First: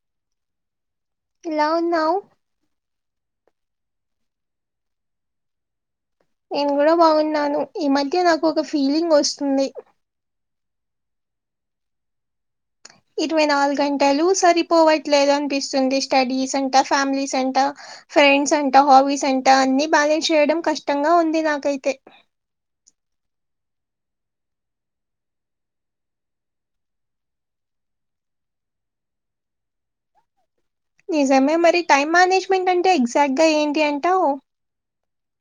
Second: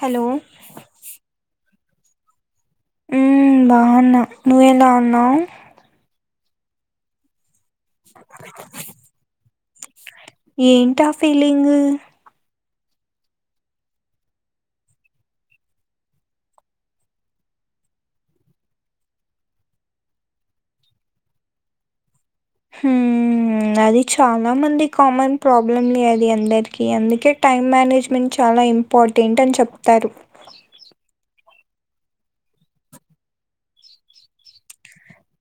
Hello న్నవ్ ఊమ్ బాగున్నా, నువ్వేలా ఉన్నావ్, నేను కూడా బాగున్నాను, ఈ మధ్య నాకు ఒక ఫీలింగ్ వస్తుంది. ఏంటా ఫీలింగు ఇరవై నాలుగు గంటలు సరిపోవట్లేదనిపిస్తుంది, స్టడీస్ అంటా ఫ్యామిలీస్ అంట, ఫ్రెండ్స్ అంట, హాబీస్ అంట, అన్ని బ్యాలెన్స్ చేయడం కష్టంగా ఉంది నాకైతే, హ్మ్ ఉమ్ అది చాలా మంది కామన్ ప్రాబ్లమ్లే అది అందరికి అందుకే టైమ్ మేనేజ్మెంట్ చాలా ఇంపార్టెంట్ అని చెప్తారు నిజమే మరి టైం మేనేజ్మెంట్ అంటే ఎగ్జాక్ట్ గా ఏంటి అంటావ్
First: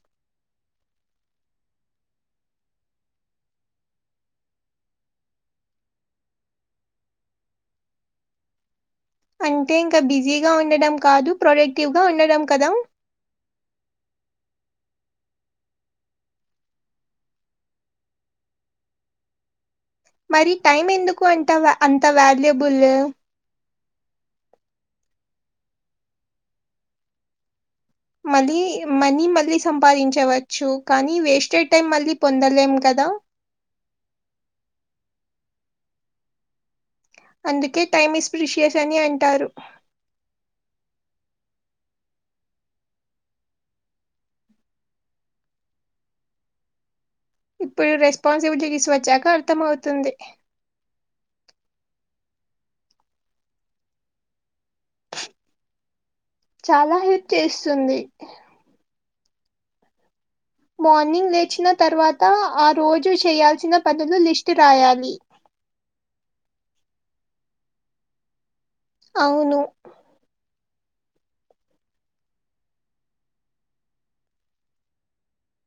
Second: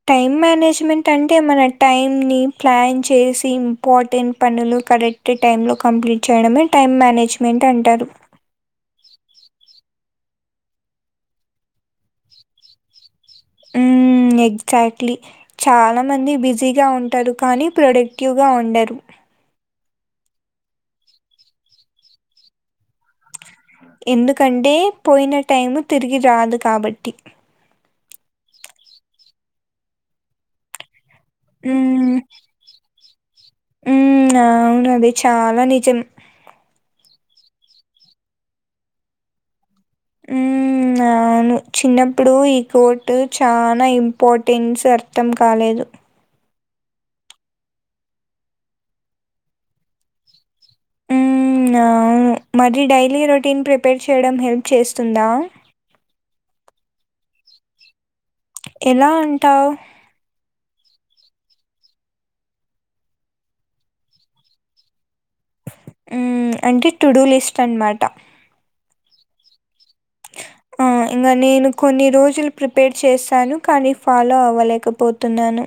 టైమ్ మేనేజ్మెంట్ అంటే మన టైం ని ప్లాన్ చేసి ఇంపార్టెంట్ పనులు కరెక్ట్ టైమ్ లో కంప్లీట్ చేయడమే టైం మేనేజ్మెంట్ అంటారు అంటే ఇంకా బిజీగా ఉండడం కాదు ప్రొడక్టివ్గా ఉండడం కదా ఉమ్ ఎగ్జాక్ట్లీ చాలా మంది బిజీగా ఉంటారు కానీ ప్రొడక్టివ్గా ఉండరు మరి టైం ఎందుకు అంటావ అంత వాల్యుబుల్ ఎందుకంటే పోయిన టైమ్ తిరిగి రాదు కాబట్టి మళ్ళీ మనీ మళ్ళీ సంపాదించవచ్చు కానీ వేస్టేడ్ టైం మళ్ళీ పొందలేం కదా ఉమ్ అవును ఆది చాలా నిజం అందుకే టైమ్ ఎస్ప్రిషియస్ అని అంటారు ఉమ్ అవును చిన్నప్పుడు ఈ కోర్ట్ చాలా ఇంపార్టెన్స్ అర్థం కాలేదు దు ఇప్పుడు రెస్పాన్సిబిలిటీస్ వచ్చాక అర్థం అవుతుంది హ్మ్మ్ ఉమ్ ఆ అవును డైలీ రొటీన్ ప్రిపేర్ చేయడం హెల్ప్ చేస్తుందా చాలా హెల్ప్ చేస్తుంది ఎలా అంటావ్ మార్నింగ్ లేచిన తర్వాత ఆ రోజు చేయాల్సిన పనులు లిస్ట్ రాయాలి ఉమ్ అంటే టుడూ లిస్ట్ అనమాట అవును ఆ హ ఇంకా నేను కొన్ని రోజులు ప్రిపేర్ చేస్తాను కానీ ఫాలో అవ్వలేకపోతున్నాను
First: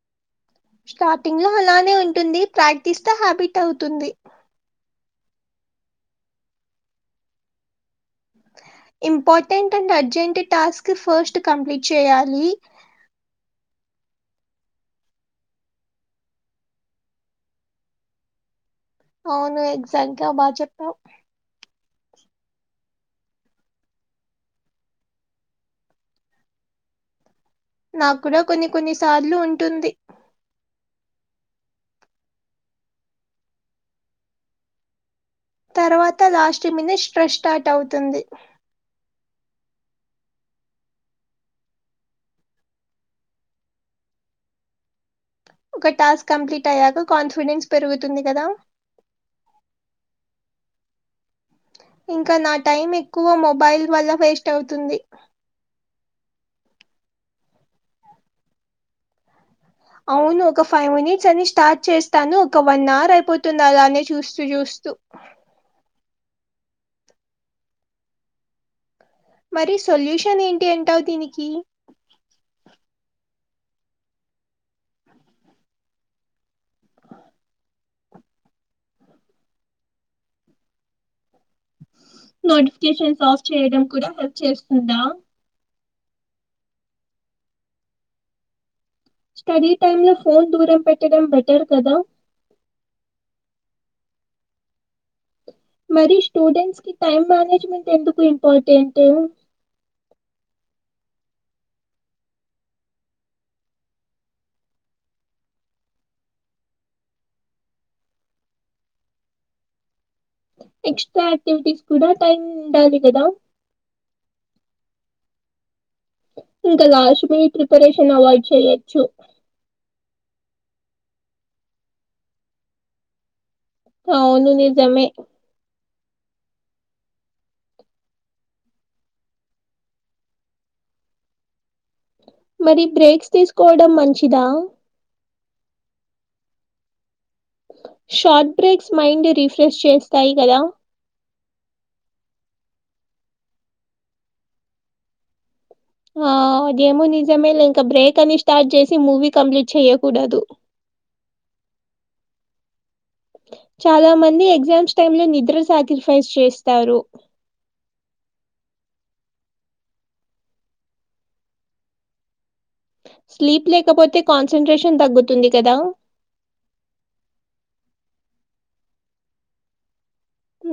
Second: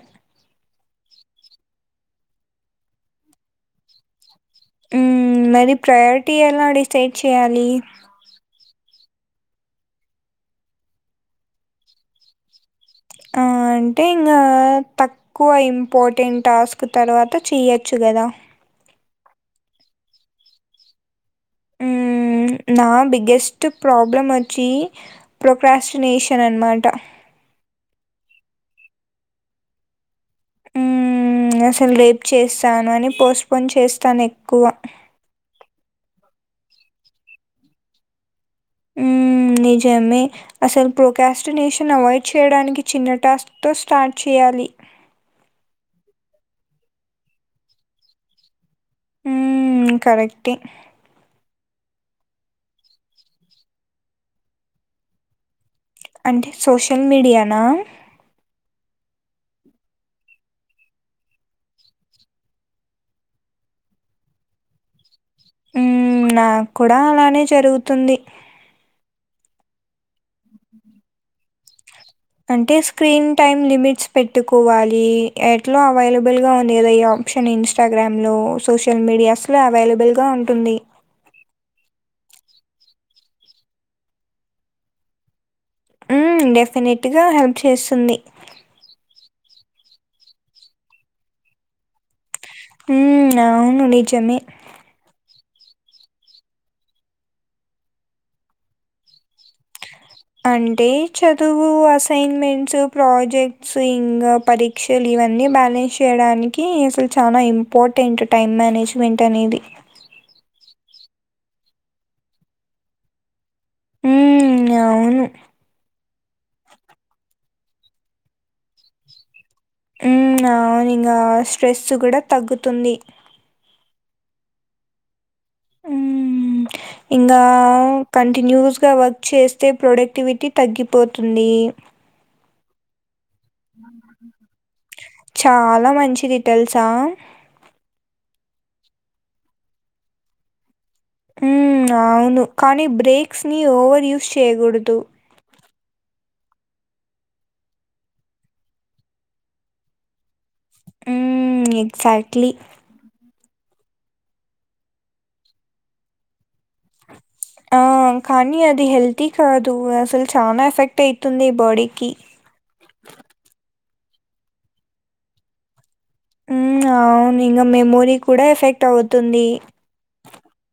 స్టార్టింగ్ లో అలానే ఉంటుంది ప్రాక్టీస్తే హ్యాబిట్ అవుతుంది ఉమ్ మరి ప్రయారిటీ ఎలా డిసైడ్ చేయాలి important and urgent task first complete చేయాలి ఆ అంటే ఇంకా తక్కువ ఇంపార్టెంట్ టాస్క్ తర్వాత చేయ్యచ్చు కదా అవును ఎగ్జాక్ట్ గా బాగా చెప్పావు ఉమ్ నా బిగ్గెస్ట్ ప్రాబ్లం వచ్చి ప్రొక్రాస్టినేషన్ అన్నమాట నాకు కూడా కొన్ని కొన్ని సార్లు ఉంటుంది ఉమ్ అసలు రేపు చేస్తాను అని పోస్ట్పోన్ చేస్తాను ఎక్కువ తర్వాత లాస్ట్ మినిట్ స్ట్రెస్ స్టార్ట్ అవుతుంది ఉమ్ మ్ నిజమే అసలు ప్రోకాస్టినేషన్ అవాయిడ్ చేయడానికి చిన్న టాస్క్ తో స్టార్ట్ చే యాలి ఒక టాస్క్ కంప్లీట్ అయ్యాక కాన్ఫిడెన్స్ పెరుగుతుంది కదా ఉమ్ కరెక్టే ఇంకా నా టైం ఎక్కువ మొబైల్ వల్ల వేస్ట్ అవుతుంది అంటే సోషల్ మీడియానా అవును ఒక ఫైవ్ మినిట్స్ అని స్టార్ట్ చేస్తాను ఒక వన్ అవర్ అయిపోతుంది అలానే చూస్తూ చూస్తూ చూ మ్ నాకు కూడా అలానే జరుగుతుంది మరి సొల్యూషన్ ఏంటి ఎంటవు దీనికి అంటే స్క్రీన్ టైమ్ లిమిట్స్ పెట్టుకోవాలి ఎట్లా అవైలబుల్ గా ఉందిదా ఈ ఆప్షన్ ఇన్స్టాగ్రామ్ లో సోషల్ మీడియాస్ లో అవైలబుల్ గా ఉంటుంది నోటిఫికేషన్స్ ఆఫ్ చేయడం కూడా హెల్ప్ చేస్తుందా మ్ డెఫినెట్ గా హెల్ప్ చేస్తుంది స్టడీ టైమ్ లో ఫోన్ దూరం పెట్టడం బెటర్ కదా మ్ అవును నిజమే మరి స్టూడెంట్స్ కి టైం మేనేజ్మెంట్ ఎందుకు ఇంపార్టెంట్ అంటే చదువు అసైన్మెంట్స్ ప్రాజెక్ట్స్ ఇంగ పరీక్షలు ఇవన్నీ బ్యాలెన్స్ చేయడానికి అసలు చాలా ఇంపార్టెంట్ టైమ్ మేనేజ్మెంట్ అనేది ఎక్స్ట్రా యాక్టివిటీస్ కూడా టైం ఉండాలి కదా మ్ అవును ఇంకా లాస్ట్ మీ ప్రిపరేషన్ అవాయిడ్ చేయొచ్చు మ్ అవును ఇంగ స్ట్రెస్ కూడా తగ్గుతుంది అ అవును నిజమే మ్ ఇంగ కంటిన్యూస్గా వర్క్ చేస్తే ప్రొడక్టివిటీ తగ్గిపోతుంది మరి బ్రేక్స్ తీసుకోవడం మంచిదా చాలా మంచిది తెల్సా షార్ట్ బ్రేక్స్ మైండ్ రిఫ్రెష్ చేస్తాయి కదా మ్ అవును కానీ బ్రేక్స్ ని ఓవర్ యూజ్ చేయకూడదు ఆ అదేమో నిజమే లే బ్రేక్ అని స్టార్ట్ చేసి మూవీ కంప్లీట్ చెయ్యకూడదు మ్ ఎగ్జాక్ట్లీ చాలా మంది ఎగ్జామ్స్ టైమ్ లో నిద్ర సాాక్రిఫైస్ చేస్తారు ఆ కానీ అది హెల్తీ కాదు అసలు చాలా ఎఫెక్ట్ అవుతుంది బాడీకి స్లీప్ లేకపోతే కాన్సన్ంట్రేషన్ తగ్గుతుంది కదా మ్ అవును ఇంగ మెమోరీ కూడా ఎఫెక్ట్ అవుతుంది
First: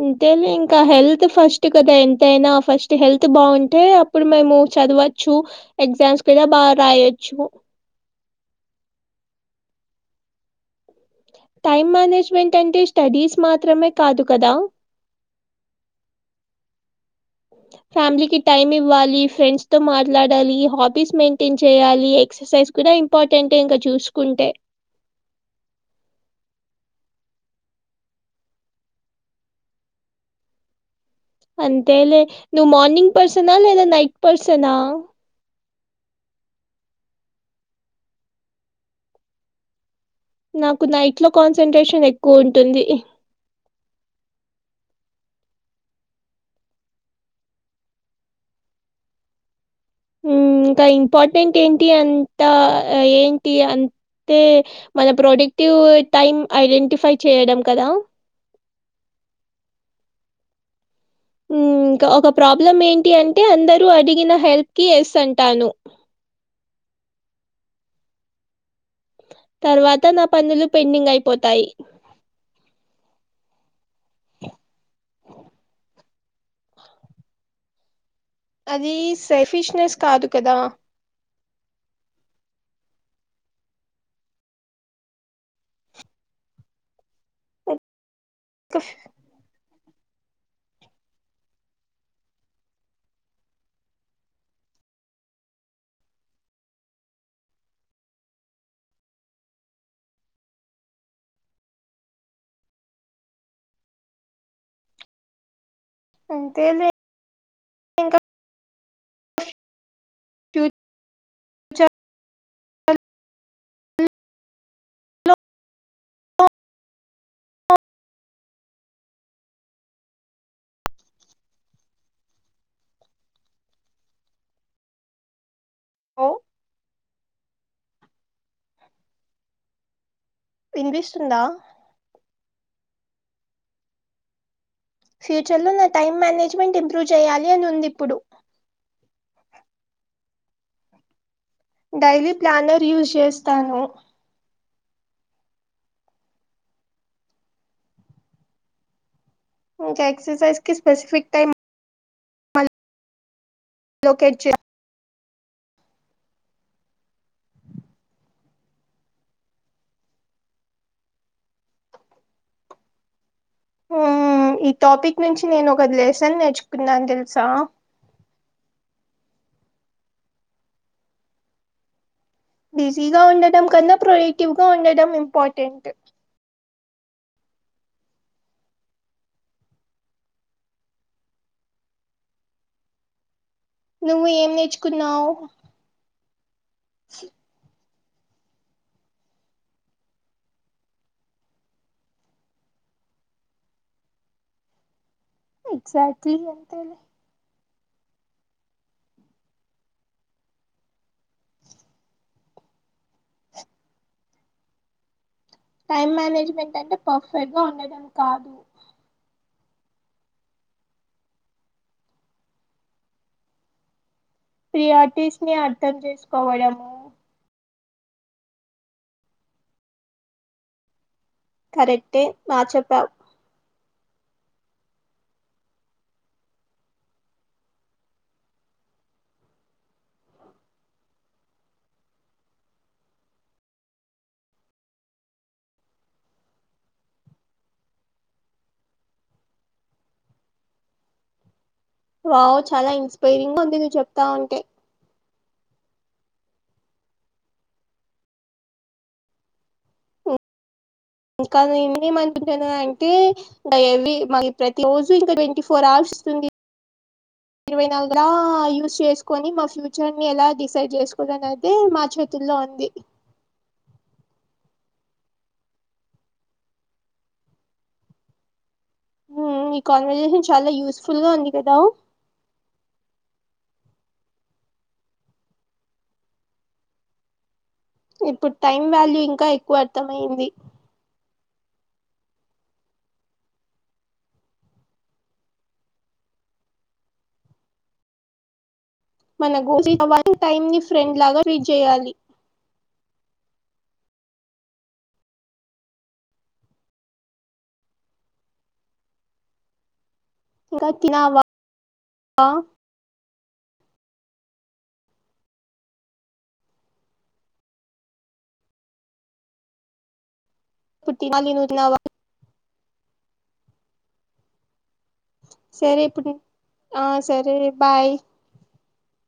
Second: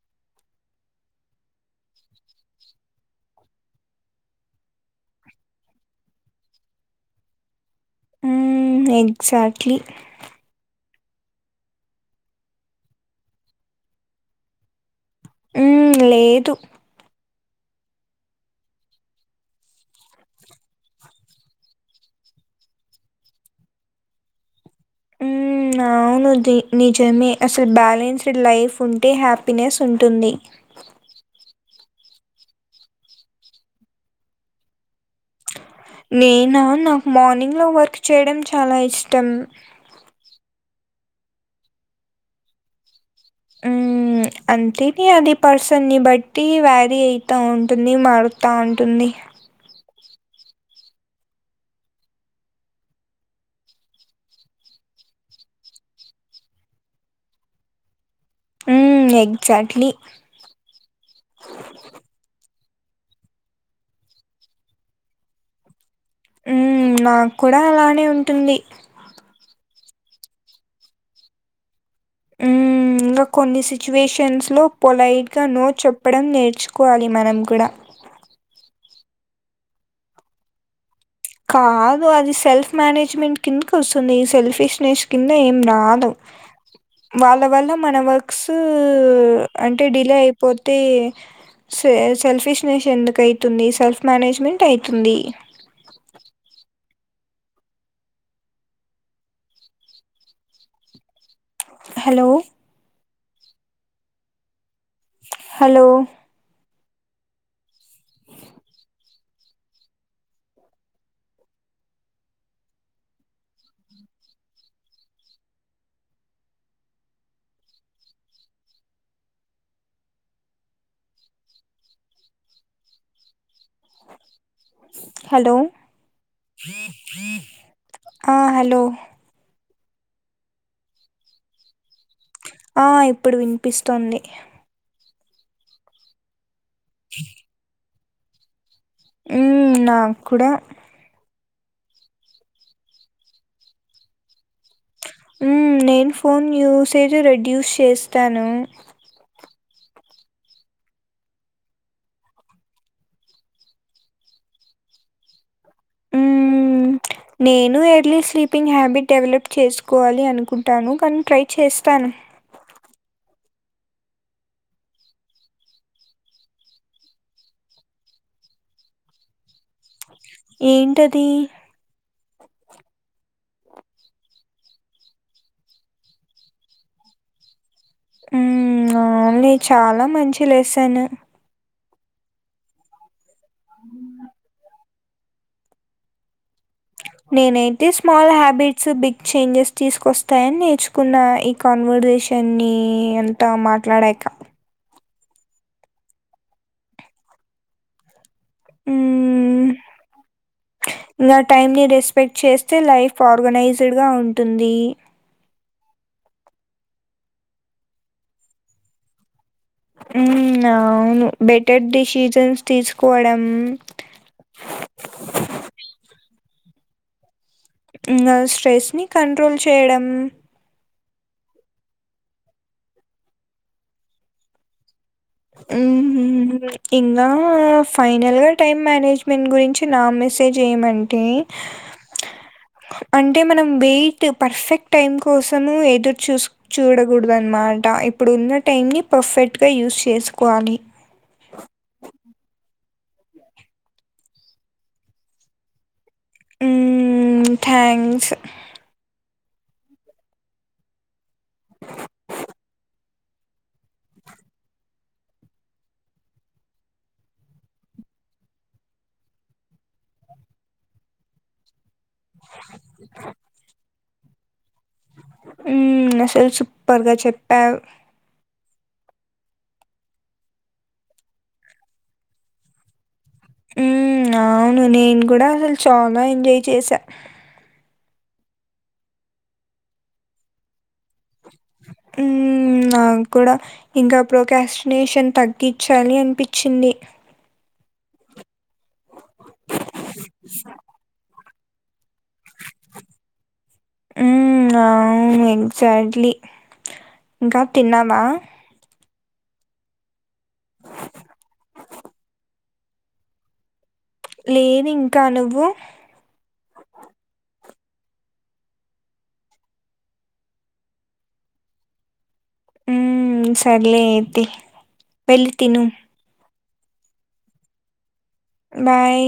అంతే ఇంకా హెల్త్ ఫస్ట్ కదా ఎంతయినా ఫస్ట్ హెల్త్ బాగుంటే అప్పుడు మేము చదువా చ్చు ఎగ్జామ్స్ కూడా బాగా రాయొచ్చు మ్ ఎగజాక్ట్లీ టైం మేనేజ్మెంట్ అంటే స్టడీస్ మాత్రమే కాదు కదా మ్ లేదు ఫ్యామిలీ కి టైమ్ ఇవ్వాలి ఫ్రెండ్స్ తో మాట్లాడాలి హాబీస్ మెయింటైన్ చేయాలి ఎక్సర్సైజ్ కూడా ఇంపార్టెంట్ ఇంకా చూసుకుంటే మ్ అవును ద్ నిజమే అసలు బ్యాలెన్స్డ్ లైఫ్ ఉంటే హ్యాపీనెస్ ఉంటుంది అంతెలే నువ్ మార్నింగ్ పర్సనా లేదా నైట్ పర్సనా నేనా నాకు మార్నింగ్ లో వర్క్ చేయడం చాలా ఇష్టం నాకు నైట్ లో కాన్సన్ంట్రేషన్ ఎక్కువ ఉంటుంది హ్మ్ అంతే అది పర్సన్ని బట్టి వ్యారీ అయిత ఉంటుంది మారుత ఉంటుంది ఉమ్ ఇంకా ఇంపార్టెంట్ ఏంటి అంతా ఏంటి అం తే మన ప్రొడేక్టివ్ టైమ్ ఐడెంటిఫై చేయడం కదా మ్మ్ ఎగ్జాక్ట్లీ ఇంకా ఒక ప్రాబ్లం ఏంటి అంటే అందరు అడిగిన హెల్ప్ కి యస్ అంటాను ఉ నాకు కూడా అలానే ఉంటుంది తర్వాత నా పనులు పెండింగ్ అయిపోతాయి హ్మ్ ఇంకా కొన్ని సిచ్యువేషన్స్లో పొలైట్గా నో చెప్పడం నేర్చుకోవాలి మనం కూడా అది సేఫిష్నెస్ కాదు కదా కాదు అది సెల్ఫ్ మేనేజ్మెంట్ కిందక వస్తుంది సెల్ఫిష్నెస్ కిందకి ఏం రాదు వాళ్ళ వల్ల మన వర్క్సు అంటే డిలే అయిపోతే స సెల్ఫిష్నెస్ ఎందుకు అవుతుంది సెల్ఫ్ మేనేజ్మెంట్ అవుతుంది హలో హలో అంతేలే ఇంకా ఫ్యూచర్ హలో లో ఆ హలో వినిపిస్తుందా ఆ ఇప్పుడు వినిపిస్తోంది ఫ్యూచర్లో నా టైం మేనేజ్మెంట్ ఇంప్రూవ్ చేయాలి అని ఉంది ఇప్పుడు ఉ నాకు కూడా డైలీ ప్లానర్ యూస్ చేస్తాను ఉమ్ నేను ఫోన్ యూస్ అతే రెడ్యూస్ చేస్తాను ఎక్సర్సైజ్ కి స్పెసిఫికు టైమ్ లోకేట్ చే హ్మ్మ్ నేను ఎర్లీ స్లీపింగ్ హ్యాబిట్ డెవలప్ చేసుకోవాలి అనుకుంటాను కానీ ట్రై చేస్తాను ఈ టాపిక్ నుంచి నేను ఒక లెసన్ నేర్చుకున్నాను తెలుసా ఏంటది బిజీగా ఉండడం కన్నా ప్రొడక్టివ్గా ఉండడం ఇంపార్టెంట్ ఉమ్ న చాలా మంచి లెసన్ నువ్వు ఏం నేర్చుకున్నావు నెనీ స్మాల్ హ్యాబిట్స్ బిగ్ చేంజెస్ తీసుకొస్తాయని నేర్చుకున్న ఈ కాన్వర్జేషన్ ని ఈ అంత మాట్లాడాక ఎక్సాక్ట్లీ అంతేలే హ్మ్ ఇంకా టైమ్ ని రెస్పెక్ట్ చేస్తే లైఫ్ ఆర్గనైజ్డ్ గా ఉంటుంది టైమ్ మేనేజ్మెంట్ అంటే పర్ఫెక్ట్ గా ఉండడం కాదు హ్మ్ అవును బెటర్ డిసిజన్స్ తీసుకోవడం ప్రియార్టిస్ని అర్థం చేసుకోవడము నా స్ట్రెస్ ని కంట్రోల్ చేయడం కరెక్టే బా చెప్పావు ఊహూ ఇంగా ఫైనల్గా టైం మేనేజ్మెంట్ గురించి నా మెసేజ్ ఏమంటే అంటే మనం వెయిట్ పర్ఫెక్ట్ టైం కోసం ఎదురు చూస్ చూడకూడదు అనమాట ఇప్పుడు ఉన్న టైం ని పర్ఫెక్ట్ గా యూస్ చేసుకోవాలి వావ్ చాలా ఇన్స్పైరింగ్ గా ఉంది నువ్వు చెప్తా ఉంటే హ్మ్ థ్యాంక్స్ ఇంకా నే మనిపించ అంటే ఇంకా ఎవీ మా ప్రతి రోజు ఇంకా ట్వంటీ ఫోర్ అవర్స్ వస్తుంది ఇరవై నాలుగురా యూస్ చేసుకుని మా ఫ్యూచర్ ని ఎలా డిసైడ్ చేసుకోవాల అని మా చేతుల్లో ఉంది హ్మ్ అసలు సూపర్గా చెప్పావు ఈ కాన్వర్జేషన్ చాలా యూస్ఫుల్గా ఉంది కదా హ్మ్ అవును నేను కూడా అసలు చాలా ఎంజాయ్ చేసా ఇప్పుడు టైం వాల్యూ ఇంకా ఎక్కువ అర్థమైంది హ్మ్ నాకు కూడా ఇంకా ప్రోకాస్టినేషన్ తగ్గించాలి అనిపించింది మనకు ఇచ్చిన టైం ని ఫ్రెండ్ లాగా రీడ్ చేయాలి హ్మ్ అవును ఎగ్జాట్లీ ఇంకా తిన్నావా ఇంకా తినావా లేదు ఇంకా నువ్వు ఇప్పుడు తినాలి నువ్వు తిన్నావా హ్మ్ సర్లే ఐతే సరే ఇప్పుడు ఆ సరే బాయ్ బాయ్